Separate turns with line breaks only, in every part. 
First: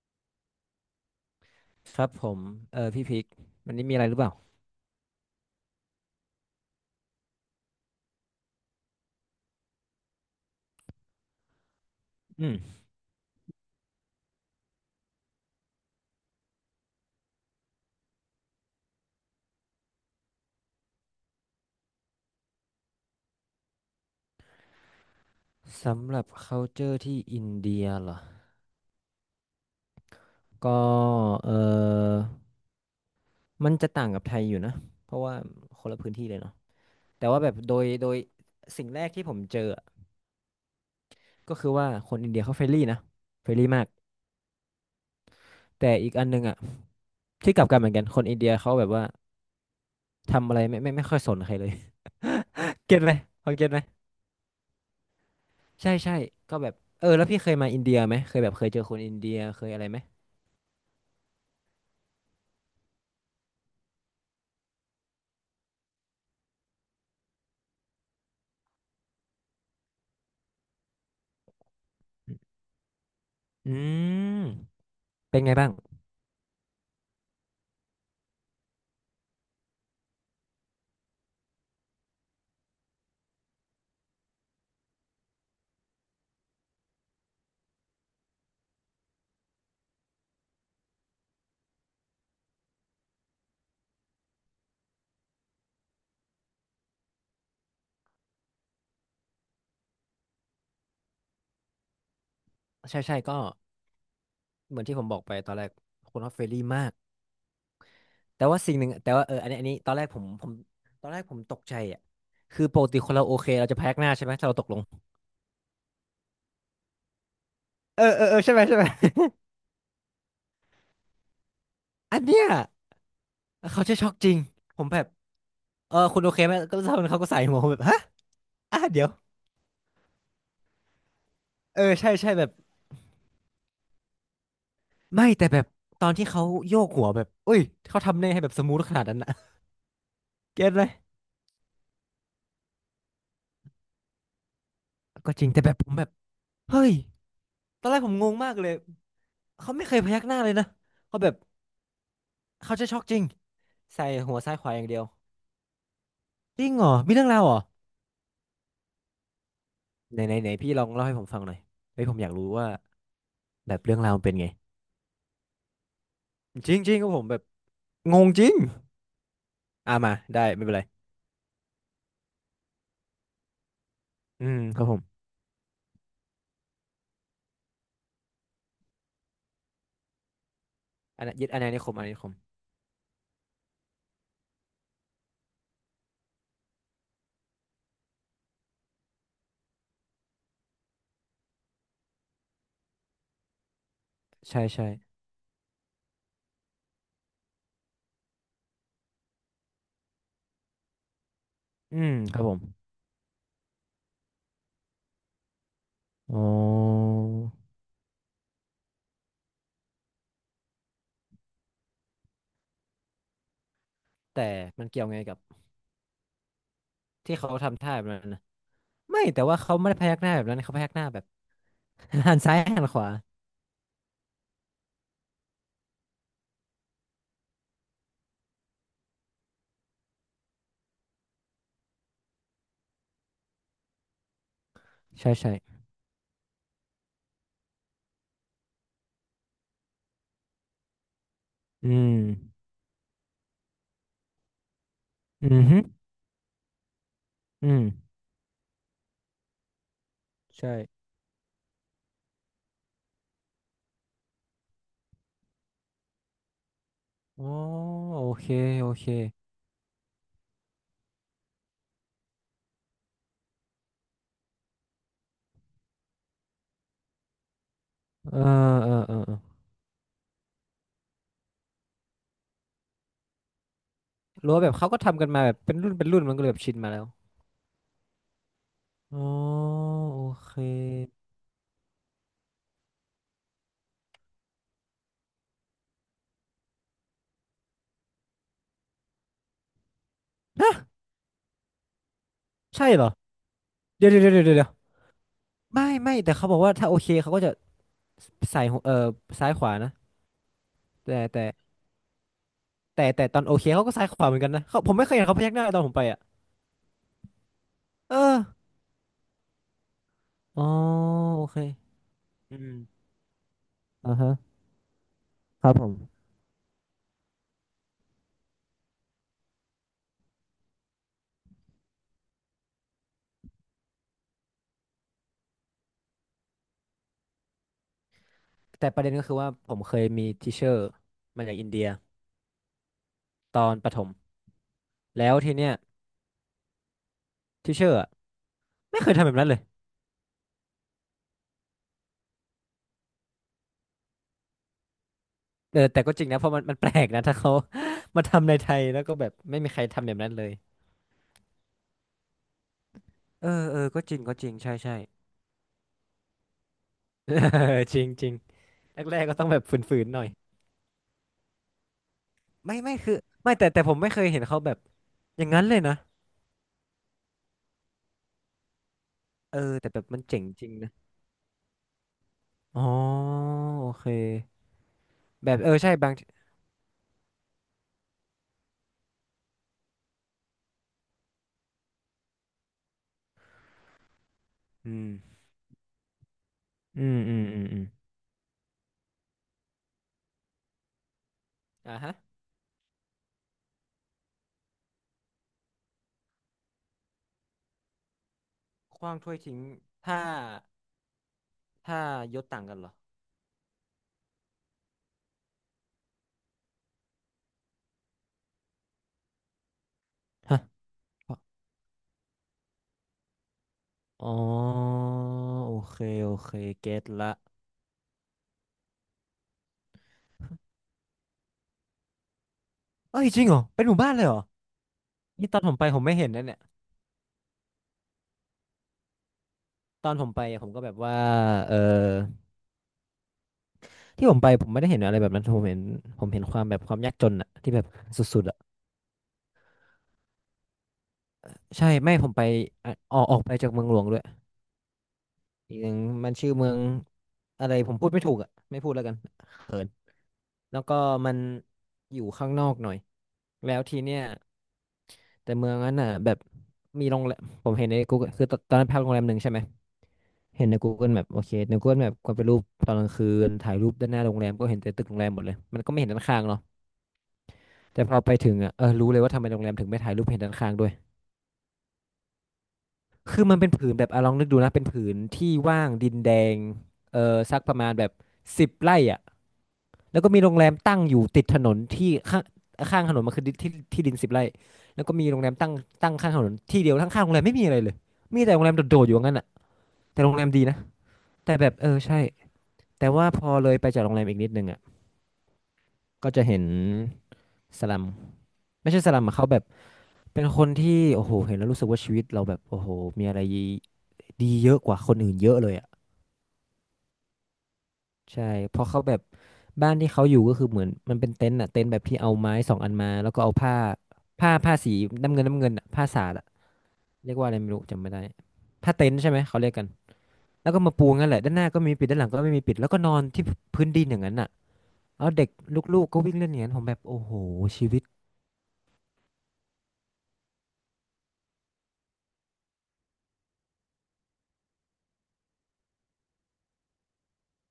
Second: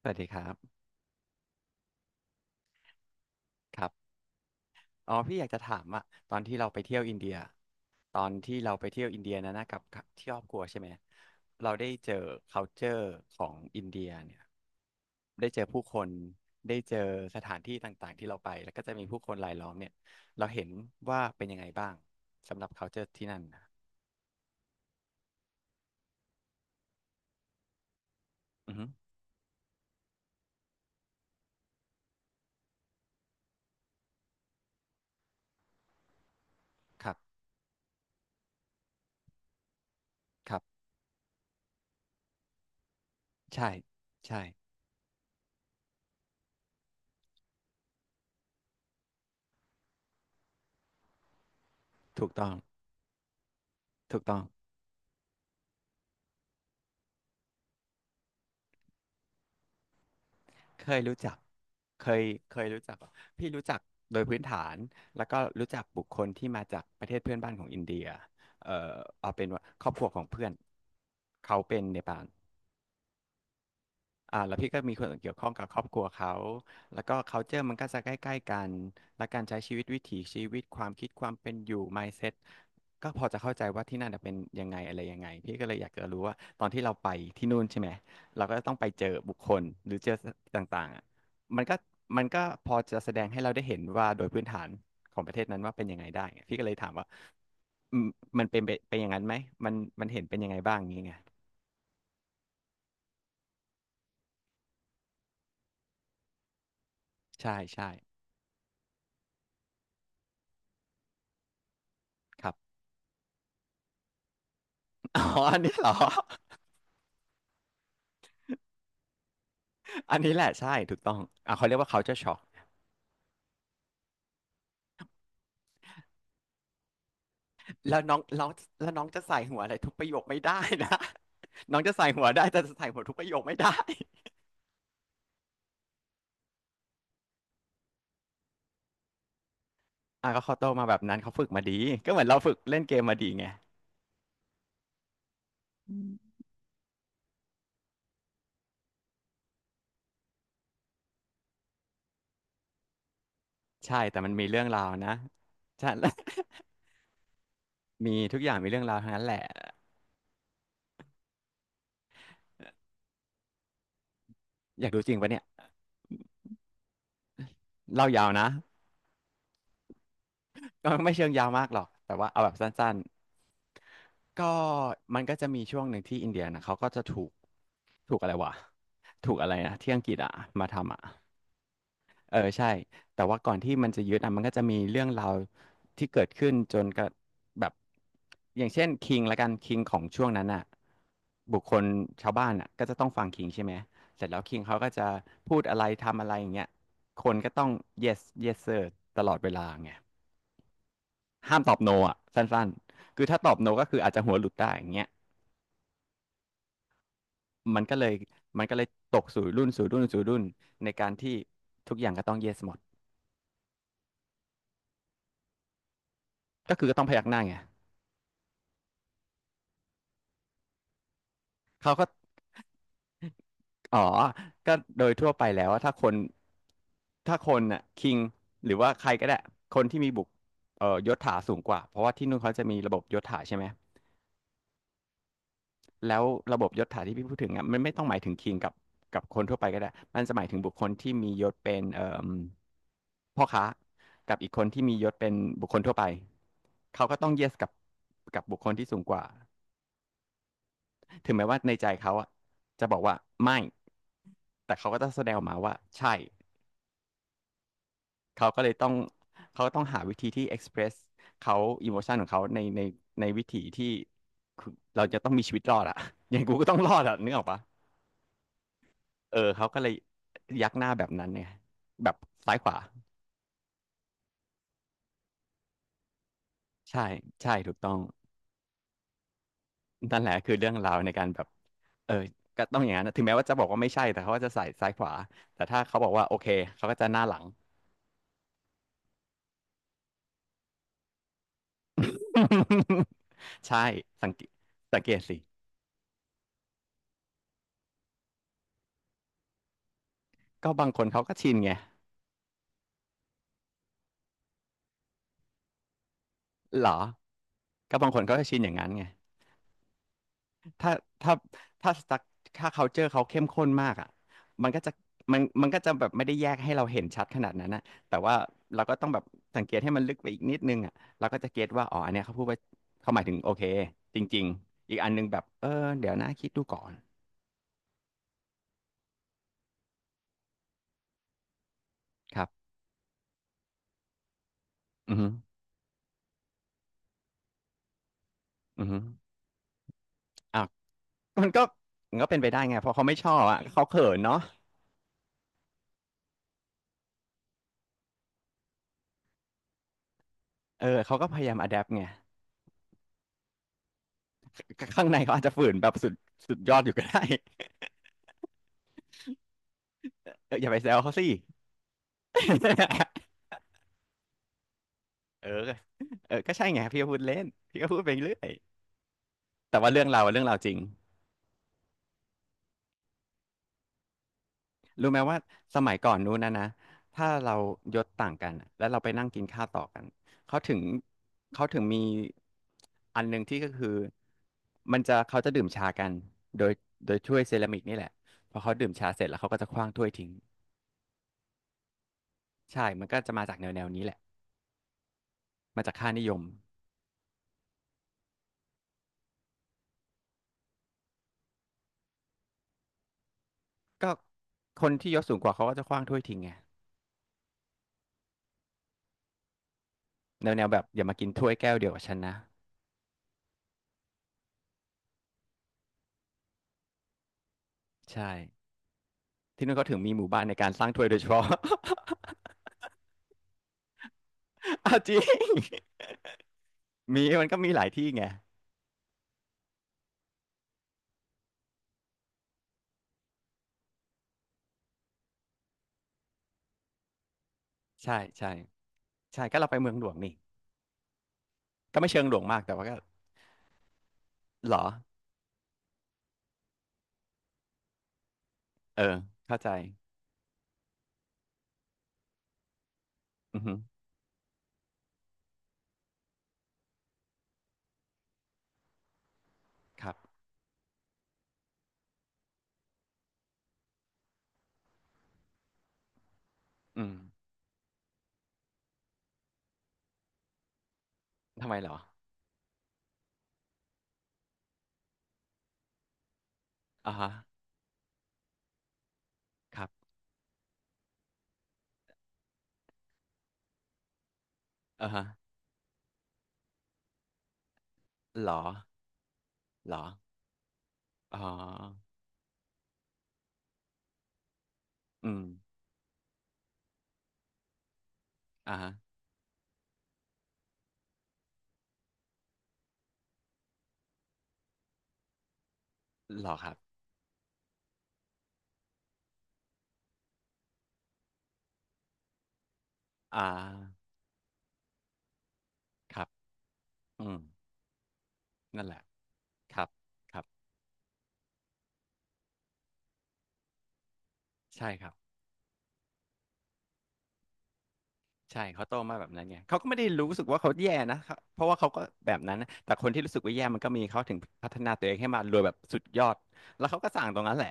สวัสดีครับ
ครับผมพี่พิกวัน
ค
นี้
รั
มีอะไรห
บ
รือเปล่า
อ๋อพี่อยากจะถามอะตอนที่เราไปเที่ยวอินเดียตอนที่เราไปเที่ยวอินเดียนะกับที่ครอบครัวใช่ไหมเราได้เจอ
อืม
culture ของอินเดียเนี่ยได้เจอผู้คนได้เจอสถานที่ต่างๆที่เราไปแล้วก็จะมีผู้คนรายล้อมเนี่ยเราเห็นว่าเป็นยังไงบ้างสำหรับ culture ที่นั่นนะ
สำหรับ culture ที่อินเดียเหรอ
อือฮึ
ก็เออมันจะต่างกับไทยอยู่นะเพราะว่าคนละพื้นที่เลยเนาะ
ครั
แต่
บ
ว่าแบบโดยสิ่งแรกที่ผมเจออะ
ครับ
ก็คือว่าคนอินเดียเขาเฟรนลี่นะเฟรนลี่
ใช่
มาก
ใช่
แต่อีกอันหนึงอ่ะที่กลับกันเหมือนกันคนอินเดียเขาแบบว่าทำอะไรไม่ค่อยสนใครเลย
ถูกต้อง
เก็ตไหมพอเก็ตไหม
ถูกต้อง
ใช่ใช่ก็แบบแล้วพี่เคยมาอินเดียไหมเคยแบบเคยเจอคนอินเดียเคยอะไรไหม
เคยรู้จักเคยเคยรู้จักเหรอพี่รู้จักโดยพื้นฐาน แล้วก็รู้จักบุคคลที่มาจากประเทศเพื่อนบ้านของอินเดียเอ่อเอาเป็นว่าครอบครัวของเพื่อนเขาเป็นเนปาล
อื
อ่า
ม
แล้วพี่ก็มีคนเกี่ยว
เป็น
ข้อ
ไง
งกับ
บ้าง
ครอบครัวเขาแล้วก็ culture มันก็จะใกล้ๆกันและการใช้ชีวิตวิถีชีวิตความคิดความเป็นอยู่ mindset ก็พอจะเข้าใจว่าที่นั่นน่ะเป็นยังไงอะไรยังไงพี่ก็เลยอยากจะรู้ว่าตอนที่เราไปที่นู่นใช่ไหมเราก็ต้องไปเจอบุคคลหรือเจอต่างๆอ่ะมันก็มันก็พอจะแสดงให้เราได้เห็นว่าโดยพื้นฐานของประเทศนั้นว่าเป็นยังไงได้ไงพี่ก็เลยถามว่าอืมมันเป็นไปเป็นอย่างนั้นไหมมันมันเห็นเป็นยังไงบ้างอย่างงี้ไง
ใช่ใช่ก็เหมือนที่ผมบอกไปตอนแรกคนออสเฟรลี่มาก
ใช่ใช่
แต่ว่าสิ่งหนึ่งแต่ว่าอันนี้ตอนแรกผมตอนแรกผมตกใจอ่ะ
ครับ
คือปกติคนเราโอเคเราจะพยักหน้าใช่ไหมถ้าเราตกลง
อ๋ออันนี้เหรอ
เออใช่ไหมใช่ไหม
อันนี้แหละใช่ถูกต้องอ่ะเขาเรียกว่า
อั
culture
น
shock
เนี้ยเขาจะช็อกจริงผมแบบคุณโอเคไหมก็เท่านั้นเขาก็ใส่หัวผมแบบ
แล้
ฮะ
วน้องน้อง
อ่ะ
แล้ว
เดี๋
น้อ
ย
ง
ว
จะใส่หัวอะไรทุกประโยคไม่ได้นะ น้องจะใส่
ใช่
หัว
ใช่แบ
ได้
บ
แต่จะใส่หัวทุกประโยคไม่ได้
ไม่แต่แบบตอนที่เขาโยกหัวแบบอุ้ยเขาทำได้ให้แบบสมูทขนาดนั้นนะ
อ่ะก็ เขาโต
เก็ตไหม
มาแบบนั้นเขาฝึกมาดีก็เหมือนเราฝึกเล่นเกมมาดีไง
ก็จริงแต่แบบผมแบบเฮ้ยตอนแรกผมงงมากเลยเขาไม่เคยพยักหน้าเลยนะเขาแบบ เขาจะช็อกจริง
ใช่
ใส่
แต่มัน
หัว
มี
ซ้าย
เรื่
ข
อง
วาอ
รา
ย่า
ว
งเดียว
นะ ใช่
จริงเหรอมีเรื่องราวเหรอ
มีทุกอย่างมีเรื่องราวทั้งนั้นแหละ
ไหนไหนไหนพี่ลองเล่าให้ผมฟังหน่อยเฮ้ยผมอยากรู้ว่าแบบเรื่องราวมันเป็นไง
อยากดูจริงปะเนี่ย
จริงจริงก็ผมแบบ
เล่า
ง
ยา
ง
ว
จ
นะ
ริงอ่ามาได้ไม่เป็นไร
ก็ไม่เชิงยาวมากหรอกแต่ว่าเอาแบบสั้นๆก็
อืมครับผม
มันก็จะมีช่วงหนึ่งที่อินเดียนะเขาก็จะถูกถูกอะไรวะถูกอะไรนะที่อังกฤษอะมาทำอะ
อันนั้นยึดอาณานิคมอาณานิคม
เออใช่แต่ว่าก่อนที่มันจะยึดอะมันก็จะมีเรื่องราวที่เกิดขึ้นจนกระแบบอย่างเช่นคิงละกันคิงของช่วงนั้นอะบุคคลชาวบ้านอะก็จะต้องฟังคิงใช่ไหมเสร็จแล้วคิง
ใช่
เขา
ใช่
ก็จะพูดอะไรทำอะไรอย่างเงี้ยคนก็ต้อง yes yes sir ตลอดเวลาไง ห้ามตอบโน
อืม
อ่ะ
ค
สั
รับผม
้นๆคือถ้าตอบโนก็คืออาจจะหัวหลุดได้อย่างเงี้ย
อ๋อ
มันก็เลยมันก็เลยตกสู่รุ่นสู่รุ่นสู่รุ่นในการที่ทุกอย่างก็ต้อง yes หมด
แต่มันเกี่ยวไงกับ
ก็คือก็ต้องพยักห
ที่
น้า
เขา
ไง
ทำท่าแบบนั้นนะไม่แต่ว่าเขาไม่ได้พยักหน้าแบบนั้นเขาพยักหน้าแบบ
เขาก็
หันซ้ายหันขวา
อ๋อก็โดยทั่วไปแล้วว่าถ้าคนน่ะคิงหรือว่าใครก็ได้คนที่มีบุกยศถาสูงกว่าเพราะว่าที่นู่นเขาจะมีระบบยศถาใช่ไหม
ใช่ใช่
แล้วระบบยศถาที่พี่พูดถึงอ่ะมันไม่ต้องหมายถึงคิงกับคนทั่วไปก็ได้มันจะหมายถึงบุคคลที่มียศเป็น
อื
เอ่
ม
มพ่อค้ากับอีกคนที่มียศเป็น
อืมอ
บุค
ฮ
คลทั่วไป
อ
เขาก็ต้องเยสกับ
อืม
กับบุคคลที่สูงกว่า
ใช่
ถึงแม้ว่าในใจเขาอ่ะจะบอกว่าไม่แต่เขาก็ต้องแสดงออกมาว่าใช่
อ๋อโอเค
เขาก็เลยต้
โอ
อง
เค
เขาต้องหาวิธีที่ express เขาอิโมชันของเขาในในวิธีที่คือเราจะต้องมีชีวิตรอดอะ อย่างกูก็ต้องรอดอะนึกออกปะ
เออเออเอ
เออ
อ
เขาก็เลยยักหน้าแบบนั้นเนี่ยแบบซ้ายขวา
รู้ว่าแบบเขาก็ทำกันมาแบบเป็นรุ่นเป็นรุ่นมันก็เลยแบบชินมาแล้ว
ใช่ใช่ถูกต้อง
อ๋อ
นั่
โอ
นแหละ
เค
คือเรื่องราวในการแบบเออก็ต้องอย่างนั้นนะถึงแม้ว่าจะบอกว่าไม่ใช่แต่เขาก็จะใส่ซ้ายขวาแต่ถ้าเขาบอกว่าโอเคเขาก็จะหน้าหลัง
ฮะใช่เหรอ
ใช่
เดี๋ยวเดี๋ยว
สังเก
เดี๋ยว
ต
เดี๋ยวเดี๋ยว
สังเกตสิ
ไม่ไม่แต่เขาบอกว่าถ้าโอเคเขาก็จะใส่หัวซ้ายขวานะ
ก็บางคน
แต่
เขาก็
แต่
ชินไง
แต่ตอนโอเคเขาก็ซ้ายขวาเหมือนกันนะเขาผมไม่เคยเห็นเขาพยักหน้าตอนผมไปอ่ะ
เหรอก็บาง
เอ
คนเขา
อ
ก็ชินอย่างนั้นไง
อ๋อ
ถ้าถ้า
โอเค
ถ้าสตั๊ก
อื
ถ้า
ม
culture เขาเข้มข้นมากอ่ะ
อ่าฮะ
มันก็จะมัน
ค
มัน
รับ
ก็
ผ
จะแบบ
ม
ไม่ได้แยกให้เราเห็นชัดขนาดนั้นนะแต่ว่าเราก็ต้องแบบสังเกตให้มันลึกไปอีกนิดนึงอ่ะเราก็จะเก็ตว่าอ๋ออันเนี้ยเขาพูดว่าเขาหมายถึงโอเคจริงๆอีกอันนึงแบบเออเดี๋ยวนะคิดดูก่อน
แต่ประเด็นก็คือว่าผมเคยมีทิเชอร์มาจากอินเดีย
ครับ
ตอนประถม
อือฮึ
แล้วทีเนี้ยทิเชอร์
อือฮึ
ไม่เคยทำแบบนั้นเลย
อ่ะมันก็มันก็เป็นไปได้ไงเพราะเขาไม่ชอบอ่ะเขาเขินเนาะ
เออแต่ก็จริงนะเพราะมันแปลกนะถ้าเขา มาทำในไทยแล้วก็แบบไม่มีใครทำแบบนั้นเลย
เออเขาก็พยายามอะแดปไง
เออก็จริงก็จริงใช่ใช่
ข้างในเขาอาจจะฝืนแบบสุดสุดยอดอยู่ก็ได้
เออจริงจริงแรกๆก็ต้องแบบฝืนๆหน่อย
เอออย่าไปแซวเขาสิ
ไม่ไม่คือไม่แต่แต่ผมไม่เคยเห็นเขาแบบอ
เอ
ย่า
อ
งนั้นเลยนะ
เออก็ใช่ไงพี่ก็พูดเล่นพี่ก็พูดไปเรื่อย
เออ
แต่
แต่
ว่า
แบ
เรื่อ
บ
ง
มั
เรา
น
อะ
เจ๋
เรื่อ
ง
งเรา
จ
จ
ริ
ริ
ง
ง
นะอ๋อโอเค
รู้ไหมว่า
แบบ
ส
ใช่
มัย
บา
ก่อ
ง
น
ที
นู้นนะถ้าเรายศต่างกันอะแล้วเราไปนั่งกินข้าวต่อกันเขาถึงเขาถึงมีอันหนึ่งที่ก็คือมั
อื
นจะ
ม
เขาจะดื่มชากันโดย
อื
โด
ม
ย
อื
ถ้ว
ม
ยเซ
อืม
รา
อื
มิก
ม
นี่แหละพอเขาดื่มชาเสร็จแล้วเขาก็จะขว้างถ้วยทิ้ง
อ่าฮะ
ใช่มันก็จะมาจากแนวแนวนี้แหละมาจากค่านิยม
ขว้างถ้วยทิ้งถ้าถ้ายศต่างกันเหรอ
ก็คนที่ยศสูงกว่าเขาก็จะขว้างถ้วยทิ้งไงแนว
ฮะ
แนวแบบอย่ามากินถ้วยแก้วเดียวกับฉันนะ
อ๋อโอเคโอเคเก็ตละ
ใช่ ที่นู่นเขาถึงมีหมู่บ้านในการสร้างถ้วยโดยเฉพาะ
เอ้ยจริงเหรอเป็นหมู่บ้านเลยเหรอ
เอาจริง
นี่ตอน ผมไปผมไม่เห็นนะเนี่ย
มีมันก็มีหลายที่ไง
ตอนผมไปอะผมก็แบบว่าเออที่ผมไปผมไม่ได้เห็นอะไรแบบนั้นผมเห็นผมเห็นความแบบความยากจนอะที่แบบ
ใช่
สุด
ใช่
ๆอะ
ใช่ก็เราไปเมืองหลวงนี่
ใช่
ก็ไม่
ไม่
เชิ
ผ
งห
ม
ลว
ไป
งมากแต่ว่า
อะ
ก็
ออกออกไปจากเมืองหลวงด้วย
หรอ
อีกอย่างมันชื่อเมืองอะไรผมพูดไม่ถูกอะไม่พูด
เออ
แล้วกัน
เข้าใจ
เขินแล้วก็มันอยู่ข้างนอกหน่อย
อือ
แล้
ฮึ
วทีเนี้ยแต่เมืองนั้นอ่ะแบบมีโรงแรมผมเห็นในกูคือตอนนั้นพักโรงแรมหนึ่งใช่ไหม
ครับ
เห็นใน Google Map โอเคใน Google Map ก็เป็นรูปตอนกลางคืนถ่ายรูปด้านหน้าโรงแรมก็เห็นแต่ตึกโรงแรมหมดเลยมันก็ไม่เห็นด้านข้างเนาะ
อืม
แต่พอไปถึงอ่ะเออรู้เลยว่าทำไมโรงแรมถึงไม่ถ่ายรูปเห็นด้านข้างด้วย
ทำไมหรอ
คือมันเป็นผืนแบบอะลองนึกดูนะเป็นผืนที่ว่างดินแดง
อ่า
เอ
ฮะ
อสักประมาณแบบสิบไร่อ่ะ
ครับ
แล้วก็มีโรงแรมตั้งอยู่ติดถนนที่ข้างข้างถนนมันคือดินที่ที่ดินสิบไร่แล้ว
อ่า
ก็
ฮะ
มีโรงแรมตั้งตั้งข้างถนนที่เดียวทั้งข้างโรงแรมไม่มีอะไรเลยมี
หร
แต่โร
อ
งแรมโดดๆอยู่งั้นอ่ะ
หรอ
แต่โรงแรมดีนะ
อ๋อ
แต่แบบใช่แต่ว่าพอเลยไปจากโรงแรมอีกนิดนึงอ่ะ
อืม
ก็จะเห็นสลัม
อ่า
ไม่
ฮะ
ใช่สลัมอะเขาแบบเป็นคนที่โอ้โหเห็นแล้วรู้สึกว่าชีวิตเราแบบโอ้โหมีอะไรดีเยอะกว่าคนอื่นเยอะเลยอ่ะ
หรอครับ
ใช่เพราะเขาแบบบ้านที่เขาอยู่ก็คือเหมือนมันเป็นเต็นท์อ่ะเต็นท์แบบที่เอาไม้สองอันมาแล้วก็
อ่
เอาผ้า
า
ผ้าสีน้ำเงินอะผ้า
ค
สา
รับ
ดอะ
อื
เรียก
ม
ว่าอะไรไม่รู้จำไม่ได้
นั่น
ผ้า
แหละ
เต็นท์ใช่ไหมเขาเรียก
ค
กั
รั
น
บ ครับ
แล้วก็มาปูงั้นแหละด้านหน้าก็ไมมีปิดด้านหลังก็ไม่มีปิดแล้วก็นอนที่พื้นดินอย่างนั้นอ่ะ
ใช่ครับ
เอาเด็กลูกๆก็วิ่งเล่นอย่างนั้นผมแบบโอ้โหชีวิต
ใช่เขาโตมาแบบนั้นไงเขาก็ไม่ได้รู้สึกว่าเขาแย่นะเขาเพราะว่าเขาก็แบบนั้นนะแต่คนที่รู้สึกว่าแย่มันก็มีเขาถึงพัฒนาตัวเองให้มารวยแบบสุดยอดแล้วเขาก็สั่งตรงนั้นแหละ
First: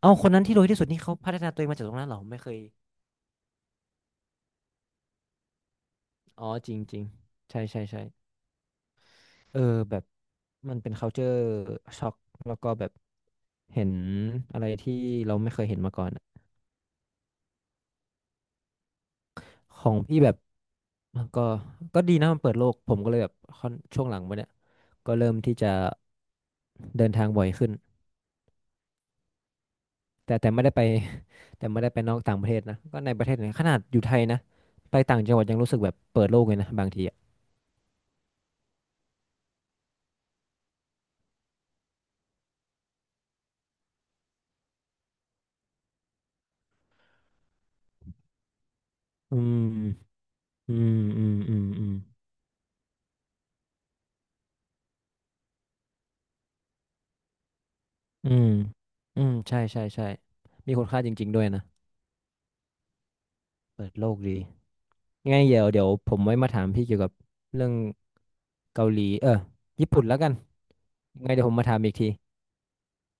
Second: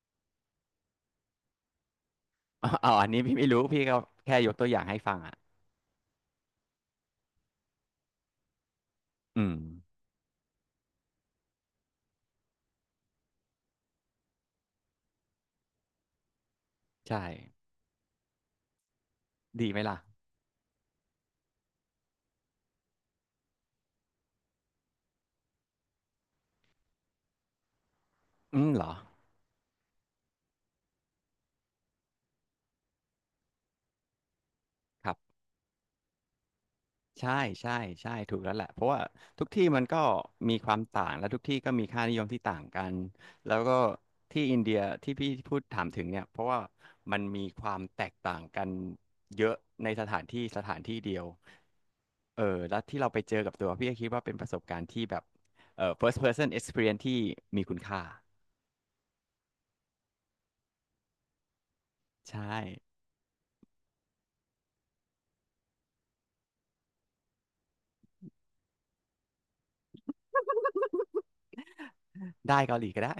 เอาคนนั้นที่รวยที่สุดนี่เขาพัฒนาตัวเองมาจากตรงนั้นเหรอผมไม่เคย
อาออออันนี้พี่ไม่รู้พี่ก็แค่ยกตัวอย่างให้ฟังอ่ะ
อ๋อจริงจริงใช่ใช่ใช่
อืม
เออแบบมันเป็น culture shock แล้วก็แบบเห็นอะไรที่เราไม่เคยเห็นมาก่อนอะ
ใช่ดีไหม
ขอ
ล่ะ
งพี่แบบมันก็ก็ดีนะมันเปิดโลกผมก็เลยแบบค่อนช่วงหลังมาเนี่ยก็เริ่มที่จะเดินทางบ่อยขึ้น
อืมเหรอ
แต่ไม่ได้ไป แต่ไม่ได้ไปนอกต่างประเทศนะก็ในประเทศเนี่ยขนาดอยู่ไทยนะไป
ครั
ต่าง
บ
จังหวัดยังรู้สึกแบบเปิดโลกเลยนะบางทีอ่ะ
ใช่ใช่ใช่ถูกแล้วแหละเพราะว่าทุกที่มันก็มีความต่างและทุกที่ก็มีค่านิยมที่ต่างกันแล้วก็ที่อินเดียที่พี่พูดถามถึงเนี่ยเพราะว่ามันมีความแตกต่างกัน
อื
เยอะในส
ม
ถานที่ส
อื
ถานที่
ม
เดีย
อื
ว
มอืมอืม
เออแล้วที่เราไปเจอกับตัวพี่ก็คิดว่าเป็นประสบการณ์ที่แบบเออ first person experience ที่มีคุณค่า
อืมอืมใช่ใช่ใช่มีคุณค่าจริงๆด้วยนะ
ใช่
เปิดโลกดี ยังไงเดี๋ยวเดี๋ยวผมไว้มาถามพี่เกี่ยวกับเรื่องเกาหลีญี่ปุ่นแล้วกันยังไงเดี๋ยวผมมาถามอีกที
ได้เกาหลีก็ได้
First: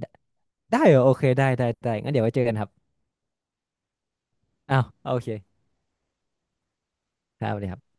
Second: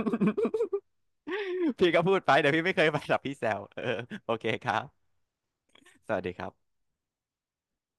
ได้ได้เหรอโอเคได้ได้
พี่
ได้
ก็
งั้น
พูด
เดี๋ยว
ไป
ไว้เจอ
เดี๋ยว
กัน
พี่
ครับ
ไม่เคยไป หรอกพี่แซวเออโอเคครั
อ้า
บ
วโอเค
สวัสดีครับ
ครับสวัสดีครับ